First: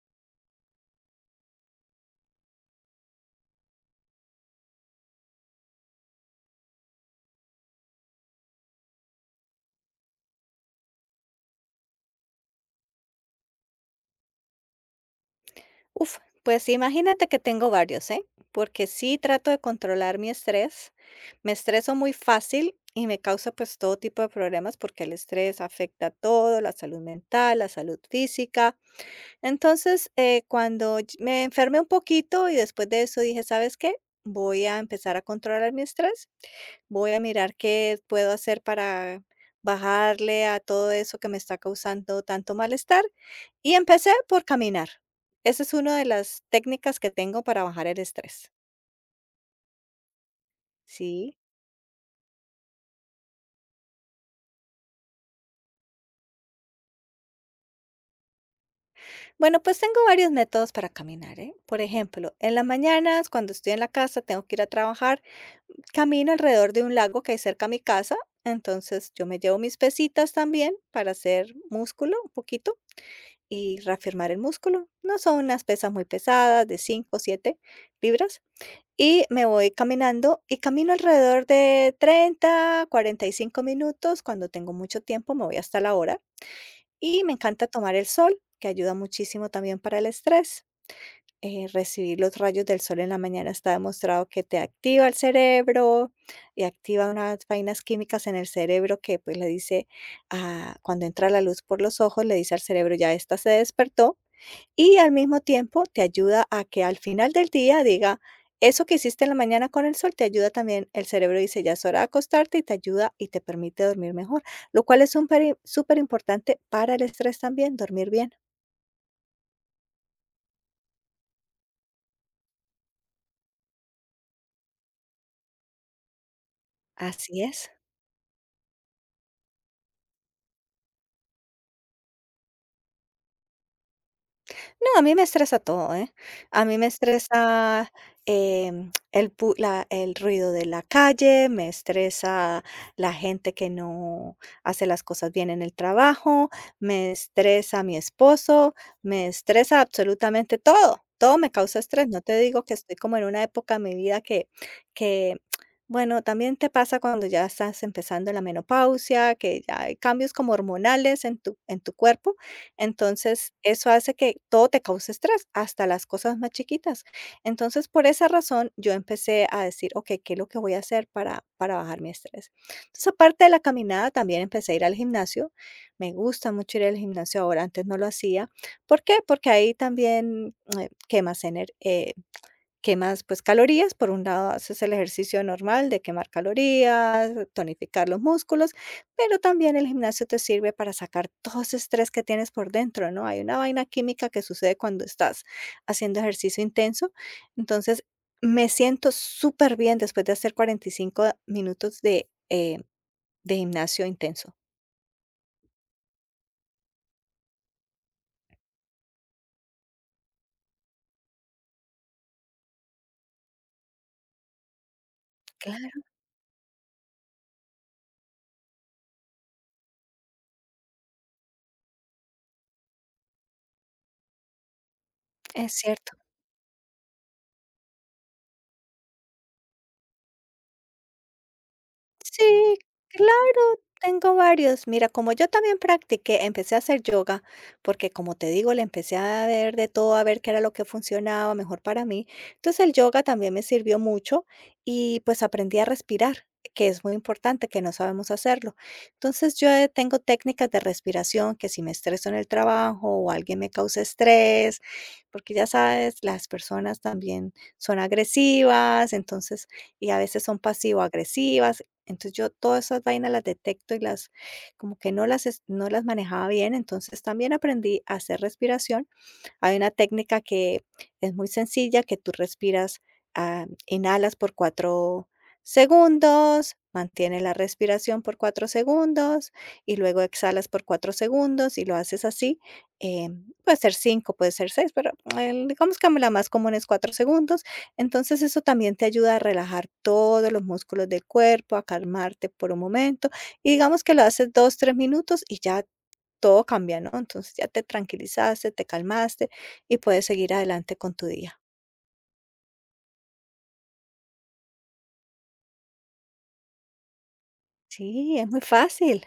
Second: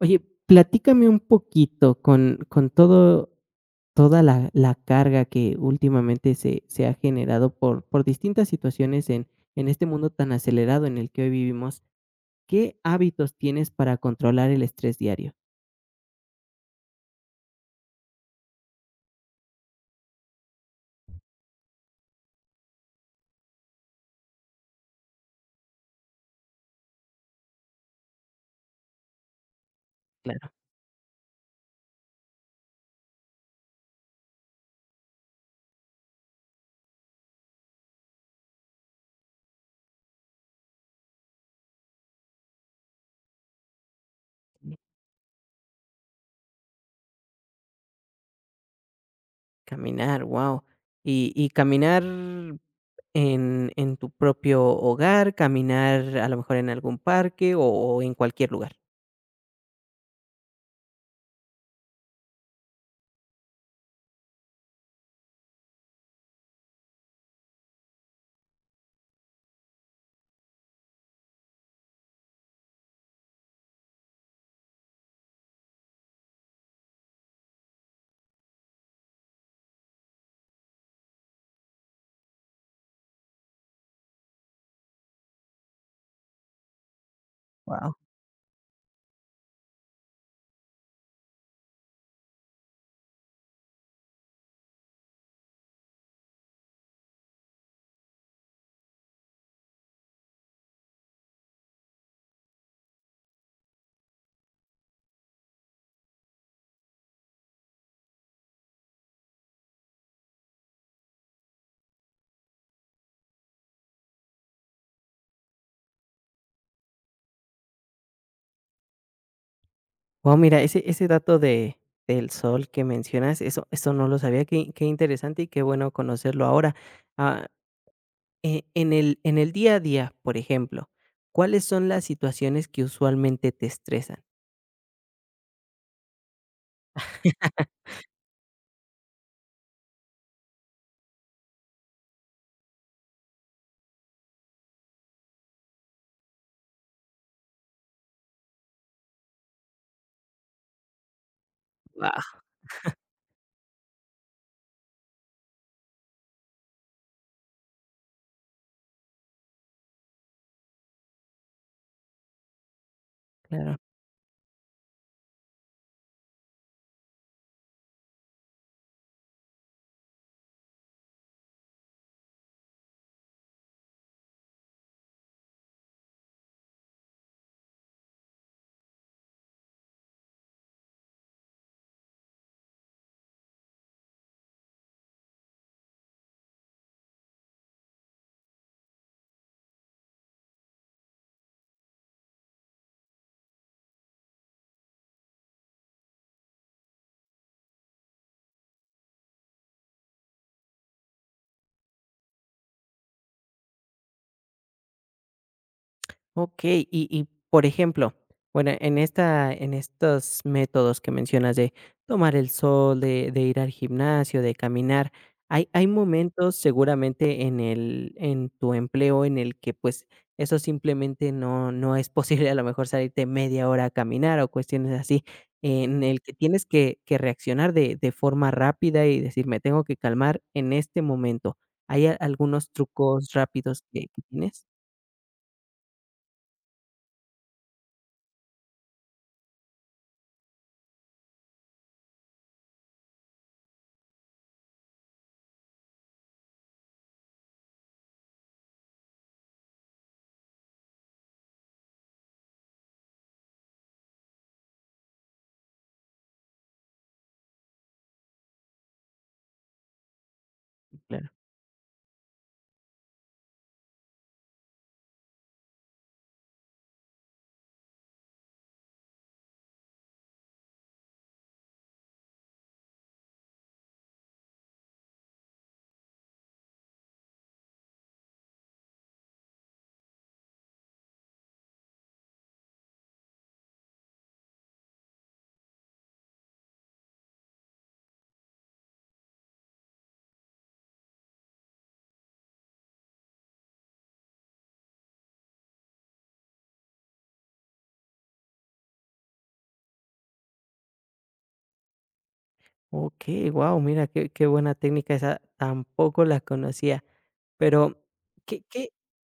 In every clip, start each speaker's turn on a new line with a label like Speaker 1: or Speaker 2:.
Speaker 1: Oye, platícame un poquito con todo toda la carga que últimamente se ha generado por distintas situaciones en este mundo tan acelerado en el que hoy vivimos, ¿qué hábitos tienes para controlar el estrés diario?
Speaker 2: Uf, pues sí, imagínate que tengo varios, ¿eh? Porque sí trato de controlar mi estrés. Me estreso muy fácil y me causa pues todo tipo de problemas porque el estrés afecta todo, la salud mental, la salud física. Entonces, cuando me enfermé un poquito y después de eso dije, ¿sabes qué? Voy a empezar a controlar mi estrés. Voy a mirar qué puedo hacer para bajarle a todo eso que me está causando tanto malestar. Y empecé por caminar. Esa es una de las técnicas que tengo para bajar el estrés.
Speaker 1: Caminar, wow. Y
Speaker 2: Sí.
Speaker 1: y caminar en tu propio hogar, caminar a lo mejor en algún parque o en cualquier lugar.
Speaker 2: Bueno, pues tengo varios métodos para caminar, ¿eh? Por ejemplo, en las mañanas, cuando estoy en la casa, tengo que ir a trabajar, camino alrededor de un lago que hay cerca a mi casa. Entonces, yo me llevo mis pesitas también para hacer músculo un poquito y reafirmar el músculo. No son unas pesas muy pesadas, de 5 o 7 libras. Y me voy caminando y camino alrededor de 30, 45 minutos. Cuando tengo mucho tiempo, me voy hasta la hora. Y me encanta tomar el sol, que ayuda muchísimo también para el estrés. Recibir los rayos del sol en la mañana está demostrado que te activa el cerebro y activa unas vainas químicas en el cerebro que pues le dice, ah, cuando entra la luz por los ojos, le dice al cerebro, ya esta se despertó, y al mismo tiempo te ayuda a que al final del día diga, eso que hiciste en la mañana con el sol te ayuda también, el cerebro dice, ya es hora de acostarte y te ayuda y te permite dormir mejor, lo cual es súper, súper importante para el estrés también, dormir bien.
Speaker 1: Wow, mira, ese dato de del sol que mencionas, eso no lo sabía, qué interesante y qué bueno conocerlo ahora.
Speaker 2: Así
Speaker 1: Ah,
Speaker 2: es.
Speaker 1: en el día a día, por ejemplo, ¿cuáles son las situaciones que usualmente te estresan?
Speaker 2: No, a mí me estresa todo, ¿eh? A mí me estresa el ruido de la calle, me estresa la gente que no hace las cosas bien en el trabajo, me estresa mi esposo, me estresa absolutamente todo. Todo me causa estrés. No
Speaker 1: Guau.
Speaker 2: te digo que estoy como en una época de mi vida que bueno, también te pasa cuando ya estás empezando la menopausia, que ya hay cambios como hormonales en tu cuerpo. Entonces,
Speaker 1: Claro.
Speaker 2: eso hace que todo te cause estrés, hasta las cosas más chiquitas. Entonces, por esa razón, yo empecé a decir, ok, ¿qué es lo que voy a hacer para bajar mi estrés? Entonces, aparte de la caminada, también empecé a ir al gimnasio. Me gusta mucho ir al gimnasio ahora, antes no lo hacía. ¿Por qué? Porque ahí también quemas, pues, calorías. Por un lado haces el ejercicio normal de quemar calorías, tonificar los músculos, pero también el gimnasio te sirve para sacar todo ese estrés que tienes por dentro, ¿no? Hay una vaina química que sucede cuando estás haciendo ejercicio intenso. Entonces, me siento súper bien después de hacer 45 minutos de gimnasio intenso.
Speaker 1: Okey, por ejemplo, bueno, en estos métodos que mencionas de tomar el sol, de ir al gimnasio, de caminar, hay
Speaker 2: Claro,
Speaker 1: momentos seguramente en el en tu empleo en el que, pues, eso simplemente no es posible, a lo mejor salirte media hora a caminar o cuestiones así,
Speaker 2: es
Speaker 1: en
Speaker 2: cierto.
Speaker 1: el que tienes que reaccionar de forma rápida y decir: "Me tengo que calmar en este momento". ¿Hay algunos
Speaker 2: Sí,
Speaker 1: trucos
Speaker 2: claro,
Speaker 1: rápidos que
Speaker 2: tengo
Speaker 1: tienes?
Speaker 2: varios. Mira, como yo también practiqué, empecé a hacer yoga, porque como te digo, le empecé a ver de todo, a ver qué era lo que funcionaba mejor para mí. Entonces el yoga también me sirvió mucho y pues aprendí a respirar, que es muy importante, que no sabemos hacerlo. Entonces yo tengo técnicas de respiración, que si me estreso en el trabajo o alguien me causa estrés, porque ya sabes, las personas también son agresivas, entonces, y a veces son pasivo-agresivas. Entonces, yo todas esas vainas las detecto y las como que no las manejaba bien. Entonces, también aprendí a hacer respiración. Hay una técnica que es muy sencilla, que tú respiras, ah, inhalas por 4 segundos, mantienes la respiración por 4 segundos y luego exhalas por 4 segundos y lo haces así. Puede ser 5, puede ser 6, pero digamos que la más común es 4 segundos. Entonces eso también te ayuda a relajar todos los músculos del cuerpo, a calmarte por un momento, y digamos que lo haces 2, 3 minutos y ya todo cambia, ¿no? Entonces ya te tranquilizaste, te calmaste y puedes seguir adelante con tu día.
Speaker 1: Ok, wow, mira, qué, qué buena técnica esa, tampoco la conocía, pero
Speaker 2: Sí, es muy
Speaker 1: ¿qué, qué,
Speaker 2: fácil.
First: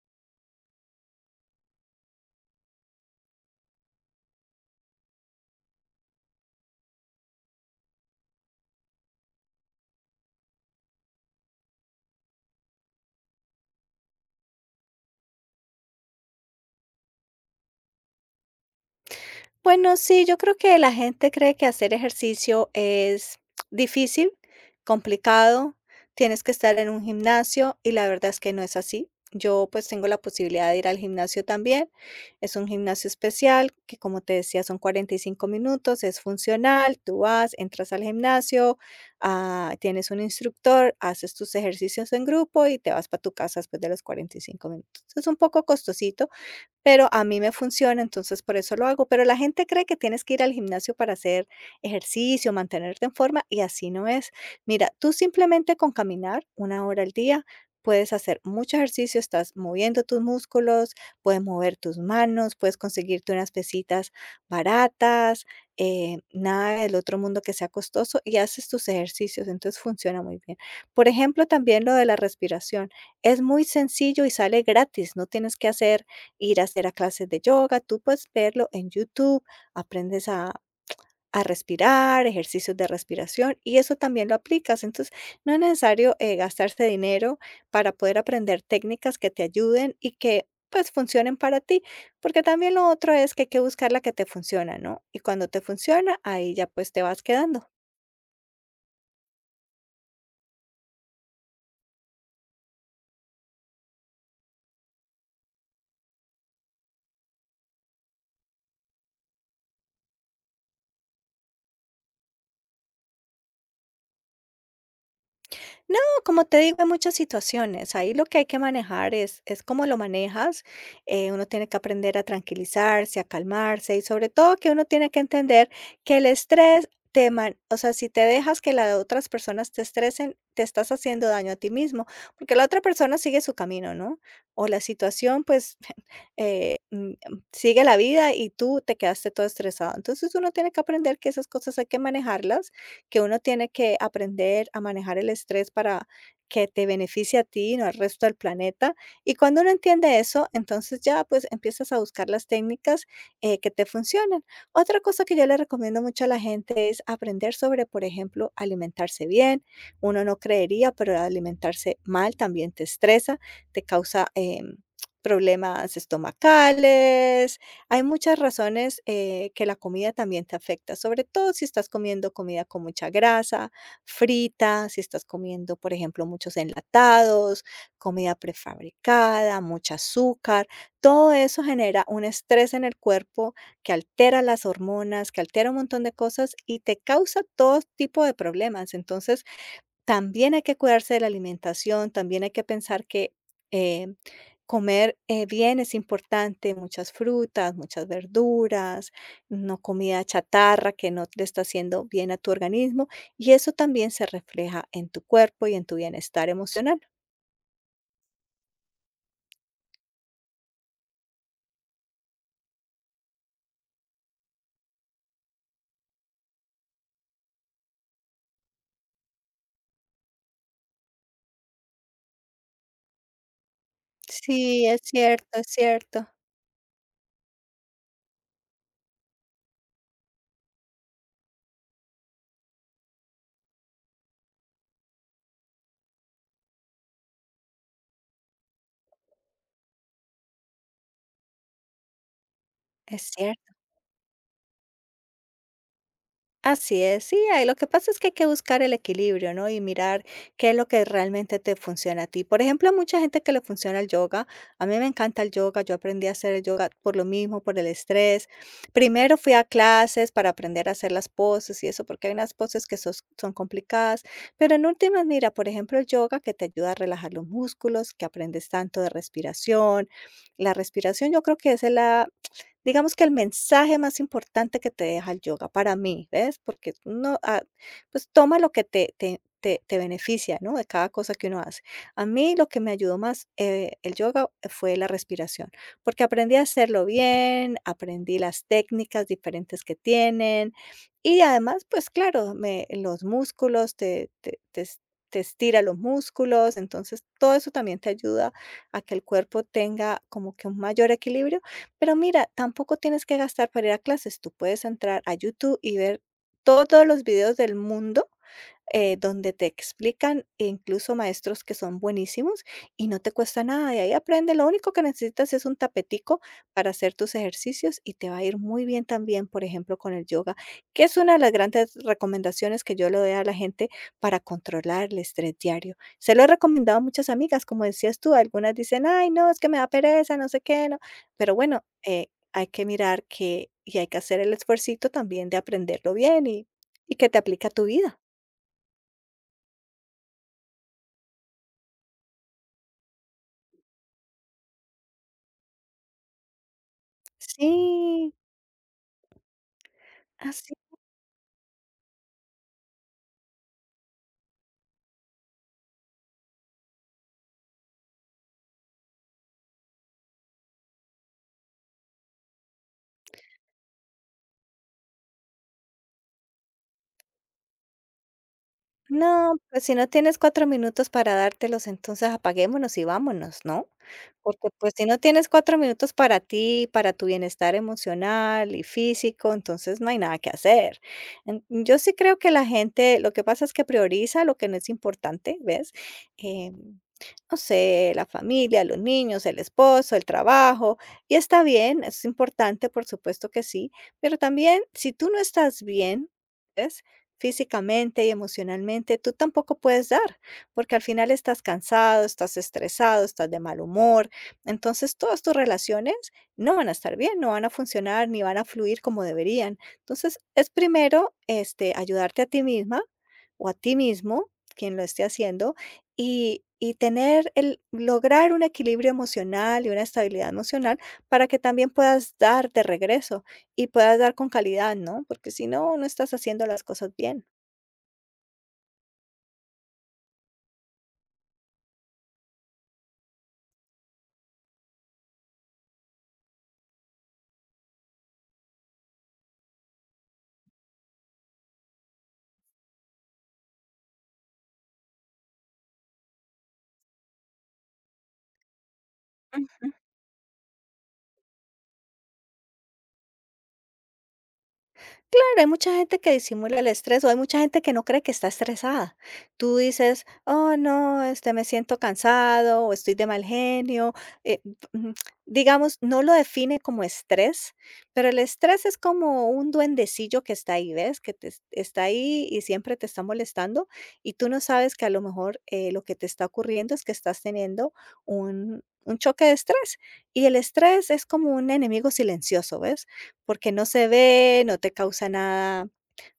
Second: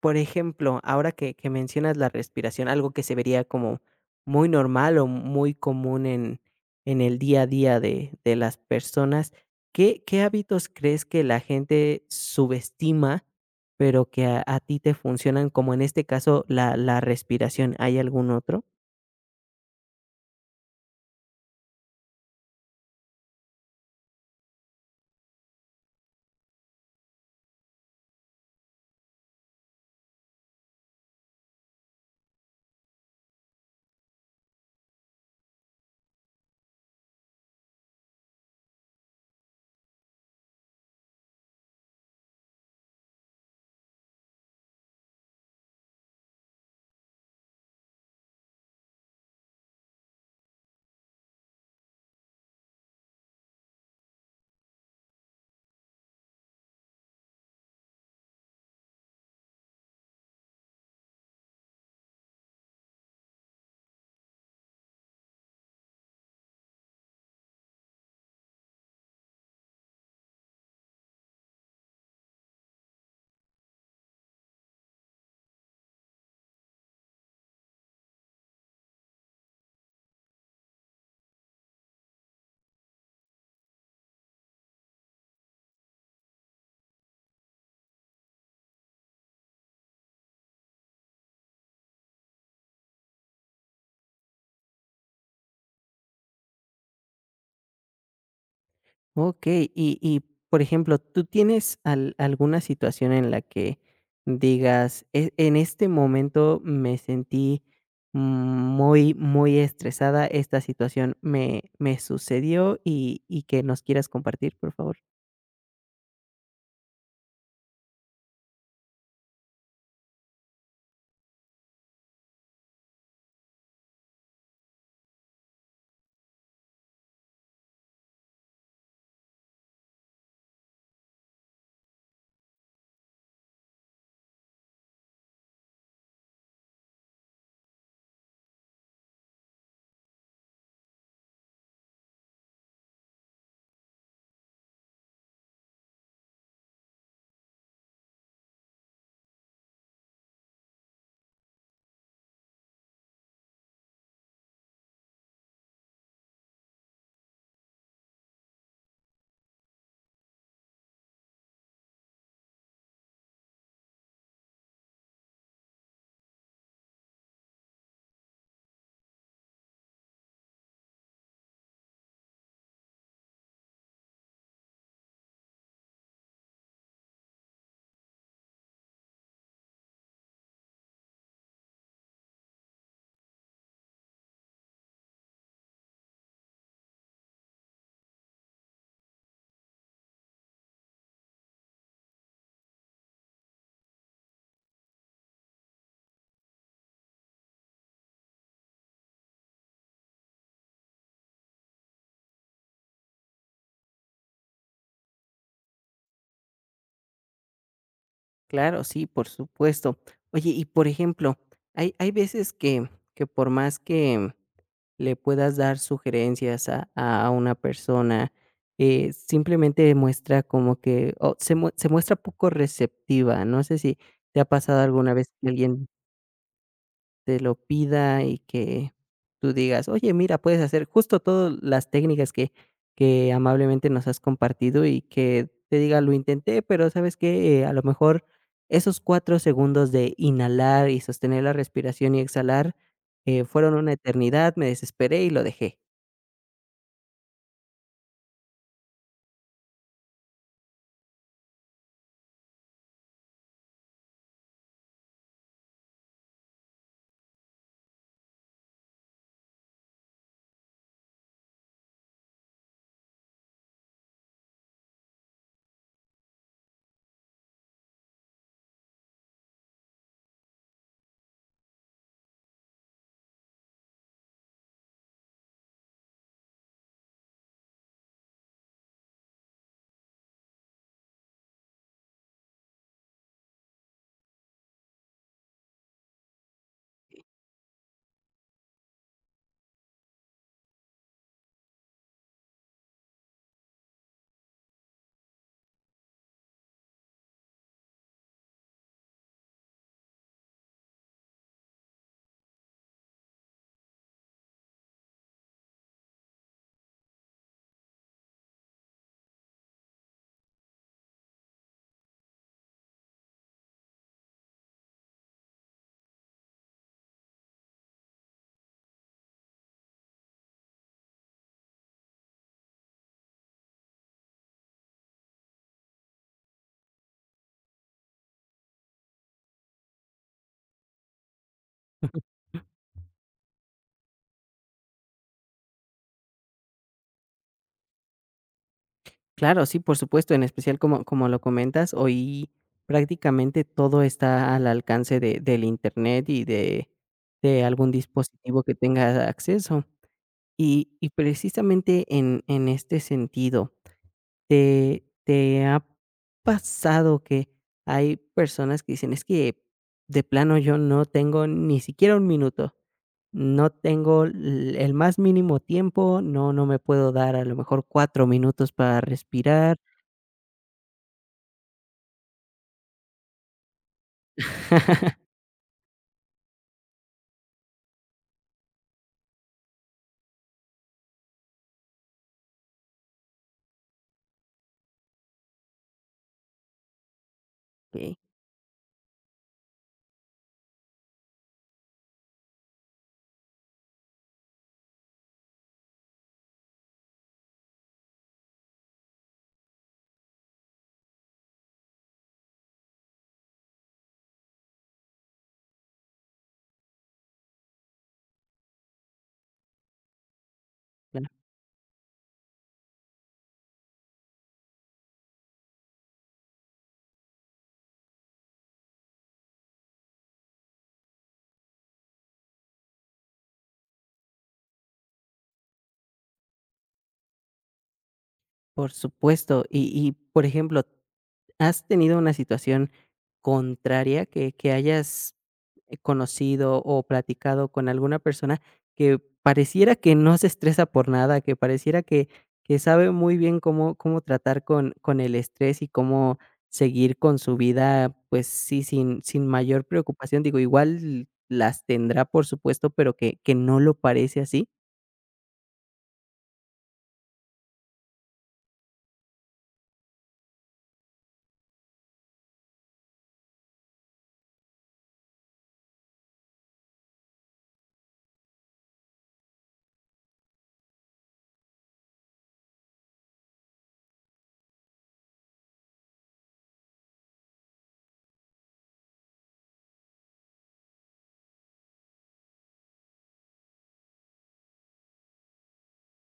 Speaker 1: por ejemplo, ahora que mencionas la respiración, algo que se vería como muy normal o muy común en el día a día de las personas, ¿qué, qué hábitos crees que la gente subestima, pero que a ti te funcionan, como en este caso la, la respiración? ¿Hay algún otro?
Speaker 2: Bueno, sí, yo creo que la gente cree que hacer ejercicio es difícil, complicado, tienes que estar en un gimnasio, y la verdad es que no es así. Yo pues tengo la posibilidad de ir al gimnasio también. Es un gimnasio especial que, como te decía, son 45 minutos, es funcional, tú vas, entras al gimnasio, ah, tienes un instructor, haces tus ejercicios en grupo y te vas para tu casa después de los 45 minutos. Es un poco costosito, pero a mí me funciona, entonces por eso lo hago. Pero la gente cree que tienes que ir al gimnasio para hacer ejercicio, mantenerte en forma, y así no es. Mira, tú simplemente con caminar una hora al día puedes hacer mucho ejercicio, estás moviendo tus músculos, puedes mover tus manos, puedes conseguirte unas pesitas baratas, nada del otro mundo que sea costoso, y haces tus ejercicios, entonces funciona muy bien. Por ejemplo, también lo de la respiración. Es muy sencillo y sale gratis, no tienes que hacer ir a clases de yoga, tú puedes verlo en YouTube, aprendes a respirar, ejercicios de respiración, y eso también lo aplicas. Entonces, no es necesario gastarse dinero para poder aprender técnicas que te ayuden y que pues funcionen para ti, porque también lo otro es que hay que buscar la que te funciona, ¿no? Y cuando te funciona, ahí ya pues te vas quedando.
Speaker 1: Okey, por ejemplo, ¿tú tienes al alguna situación en la que digas: En este momento me sentí muy, muy estresada, esta situación me me sucedió", y que nos quieras compartir, por favor?
Speaker 2: No, como te digo, hay muchas situaciones. Ahí lo que hay que manejar es cómo lo manejas. Uno tiene que aprender a tranquilizarse, a calmarse, y sobre todo que uno tiene que entender que el estrés o sea, si te dejas que las otras personas te estresen, te estás haciendo daño a ti mismo, porque la otra persona sigue su camino, ¿no? O la situación, pues, eh, mm, sigue la vida y tú te quedaste todo estresado. Entonces uno tiene que aprender que esas cosas hay que manejarlas, que uno tiene que aprender a manejar el estrés para que te beneficie a ti y no al resto del planeta. Y cuando uno entiende eso, entonces ya pues empiezas a buscar las técnicas que te funcionan. Otra cosa que yo le recomiendo mucho a la gente es aprender sobre, por ejemplo, alimentarse bien. Uno no creería, pero alimentarse mal también te estresa, te causa... problemas estomacales. Hay muchas razones que la comida también te afecta, sobre todo si estás comiendo comida con mucha grasa, frita, si estás comiendo, por ejemplo, muchos enlatados, comida prefabricada, mucho azúcar. Todo eso genera un estrés en el cuerpo que altera las hormonas, que altera un montón de cosas y te causa todo tipo de problemas. Entonces, también hay que cuidarse de la alimentación, también hay que pensar que eh, comer bien es importante, muchas frutas, muchas verduras, no comida chatarra que no le está haciendo bien a tu organismo, y eso también se refleja en tu cuerpo y en tu bienestar emocional.
Speaker 1: Claro, sí, por supuesto. Oye, y por ejemplo, hay veces que por más que le puedas dar sugerencias a una persona, simplemente muestra como que o se, se muestra poco receptiva. No sé si te ha pasado
Speaker 2: Sí, es
Speaker 1: alguna vez
Speaker 2: cierto,
Speaker 1: que
Speaker 2: es
Speaker 1: alguien
Speaker 2: cierto,
Speaker 1: te lo pida y que tú digas: "Oye, mira, puedes hacer justo todas las técnicas que amablemente nos has compartido", y que te diga: "Lo intenté, pero, ¿sabes que a lo mejor esos 4 segundos de inhalar y sostener la respiración y exhalar,
Speaker 2: es cierto.
Speaker 1: fueron una eternidad, me desesperé y lo dejé".
Speaker 2: Así es. Sí, ahí lo que pasa es que hay que buscar el equilibrio, ¿no? Y mirar qué es lo que realmente te funciona a ti. Por ejemplo, a mucha gente que le funciona el yoga, a mí me encanta el yoga, yo aprendí a hacer el yoga por lo mismo, por el estrés. Primero fui a clases para aprender a hacer las poses y eso, porque hay unas poses que son complicadas, pero en últimas, mira, por ejemplo, el yoga que te ayuda a relajar los músculos, que aprendes tanto de respiración. La respiración yo creo que es la... Digamos que el mensaje más importante que te deja el yoga para mí, ¿ves? Porque no, ah, pues toma lo que te beneficia, ¿no? De cada cosa que uno hace. A mí lo que me ayudó más el yoga fue la respiración, porque aprendí a hacerlo bien, aprendí las técnicas diferentes que tienen y además, pues claro, los músculos, te estira los músculos, entonces todo eso también te ayuda a que el cuerpo tenga como que un mayor equilibrio, pero mira, tampoco tienes que gastar para ir a clases. Tú puedes entrar a YouTube y ver todos los videos del mundo donde te explican, e incluso maestros que son buenísimos, y no te cuesta nada. Y ahí aprende, lo único que necesitas es un tapetico para hacer tus ejercicios y te va a ir muy bien también, por ejemplo, con el yoga, que es una de las grandes recomendaciones que yo le doy a la gente para controlar el estrés diario. Se lo he recomendado a muchas amigas, como decías tú. Algunas dicen, ay, no, es que me da pereza, no sé qué, no. Pero bueno, hay que mirar que y hay que hacer el esfuercito también de aprenderlo bien y que te aplica a tu vida.
Speaker 1: Claro, sí, por supuesto, en especial como lo comentas, hoy prácticamente todo está al alcance de del Internet y de algún
Speaker 2: Sí,
Speaker 1: dispositivo que tenga acceso.
Speaker 2: así.
Speaker 1: Y precisamente en este sentido, ¿te ha pasado que hay personas que dicen: "Es que de plano yo no tengo ni siquiera un minuto, no tengo l el más mínimo tiempo, no me puedo dar a lo mejor 4 minutos para
Speaker 2: No,
Speaker 1: respirar"?
Speaker 2: pues si no tienes 4 minutos para dártelos, entonces apaguémonos y vámonos, ¿no? Porque, pues, si no tienes 4 minutos para ti, para tu bienestar emocional y físico, entonces no hay nada que hacer. En Yo sí creo que la gente, lo que pasa es que prioriza lo que no es importante, ¿ves? Em, no sé,
Speaker 1: Okey,
Speaker 2: la familia, los niños, el esposo, el trabajo, y está bien, es importante, por supuesto que sí, pero también, si tú no estás bien, ¿ves?, físicamente y emocionalmente, tú tampoco puedes dar, porque al final estás cansado, estás estresado, estás de mal humor. Entonces, todas tus relaciones no van a estar bien, no van a funcionar ni van a fluir como deberían. Entonces, es
Speaker 1: claro,
Speaker 2: primero este, ayudarte a ti misma o a ti mismo, quien lo esté haciendo, y tener el lograr un equilibrio emocional y una estabilidad emocional para que también puedas dar de regreso. Y puedas dar con calidad, ¿no? Porque si no, no estás haciendo las cosas bien.
Speaker 1: por supuesto. Por ejemplo, ¿has tenido una situación contraria que hayas, conocido o platicado con alguna persona que pareciera que no se estresa por nada, que pareciera que sabe muy bien cómo tratar con el estrés y cómo seguir con su vida, pues sí, sin mayor preocupación? Digo, igual las tendrá, por supuesto, pero que no lo parece así.
Speaker 2: Claro, hay mucha gente que disimula el estrés, o hay mucha gente que no cree que está estresada. Tú dices, oh no, este, me siento cansado o estoy de mal genio. eh, mm, digamos, no lo define como estrés, pero el estrés es como un duendecillo que está ahí, ¿ves? Que te está ahí y siempre te está molestando, y tú no sabes que a lo mejor, lo que te está ocurriendo es que estás teniendo un choque de estrés. Y el estrés es como un enemigo silencioso, ¿ves?, porque no se ve, no te causa nada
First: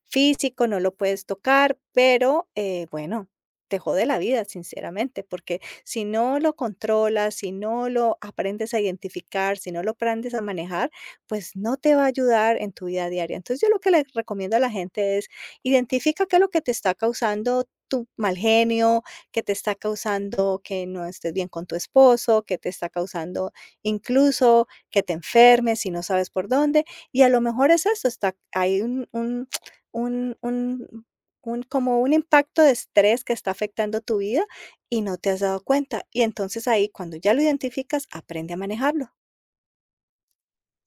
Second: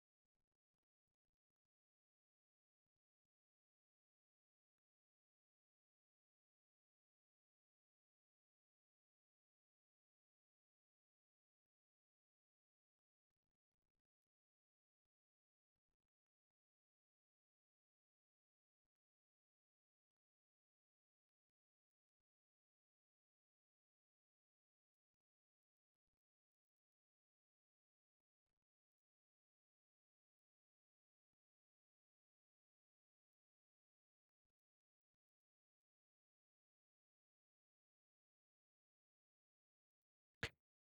Speaker 2: físico, no lo puedes tocar, pero, bueno, te jode la vida, sinceramente, porque si no lo controlas, si no lo aprendes a identificar, si no lo aprendes a manejar, pues no te va a ayudar en tu vida diaria. Entonces, yo lo que le recomiendo a la gente es, identifica qué es lo que te está causando tu mal genio, que te está causando que no estés bien con tu esposo, que te está causando incluso que te enfermes y no sabes por dónde, y a lo mejor es eso, está hay un un un como un impacto de estrés que está afectando tu vida y no te has dado cuenta. Y entonces ahí, cuando ya lo identificas, aprende a manejarlo.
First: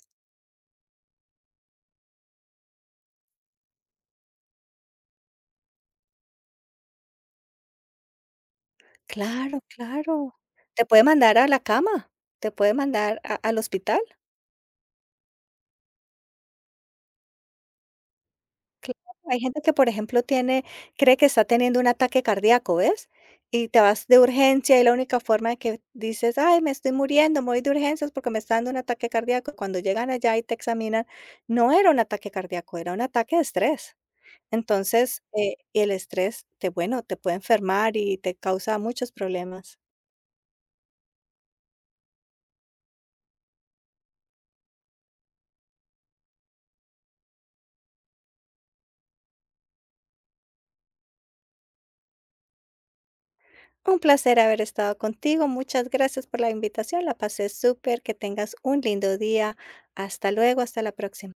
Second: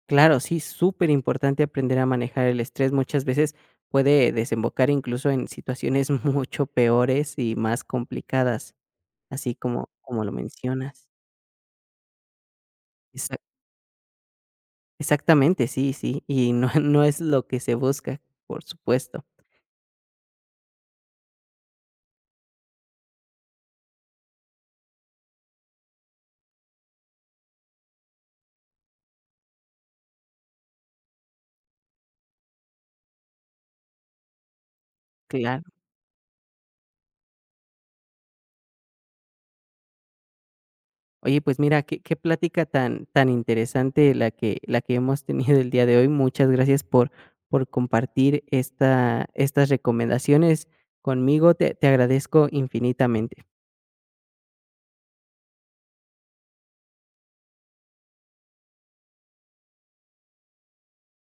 Speaker 1: Claro, sí, súper importante aprender a manejar el estrés. Muchas veces puede desembocar incluso en situaciones mucho peores y más complicadas, así
Speaker 2: Claro,
Speaker 1: como lo
Speaker 2: claro. Te puede
Speaker 1: mencionas.
Speaker 2: mandar a la cama, te puede mandar a
Speaker 1: Exac
Speaker 2: al hospital.
Speaker 1: exactamente, sí, sí, y no no es lo que se busca, por
Speaker 2: Claro,
Speaker 1: supuesto.
Speaker 2: hay gente que, por ejemplo, tiene cree que está teniendo un ataque cardíaco, ¿ves? Y te vas de urgencia, y la única forma de que dices: "Ay, me estoy muriendo, me voy de urgencias porque me está dando un ataque cardíaco", cuando llegan allá y te examinan, no era un ataque cardíaco, era un ataque de estrés. Entonces,
Speaker 1: Claro.
Speaker 2: el estrés te bueno, te puede enfermar y te causa muchos problemas.
Speaker 1: Oye, pues mira, qué plática tan interesante la que hemos tenido el día de hoy. Muchas gracias por compartir estas recomendaciones conmigo. Te agradezco infinitamente.
Speaker 2: Un placer haber estado contigo, muchas gracias por la invitación, la pasé súper, que tengas un lindo día. Hasta luego, hasta la próxima.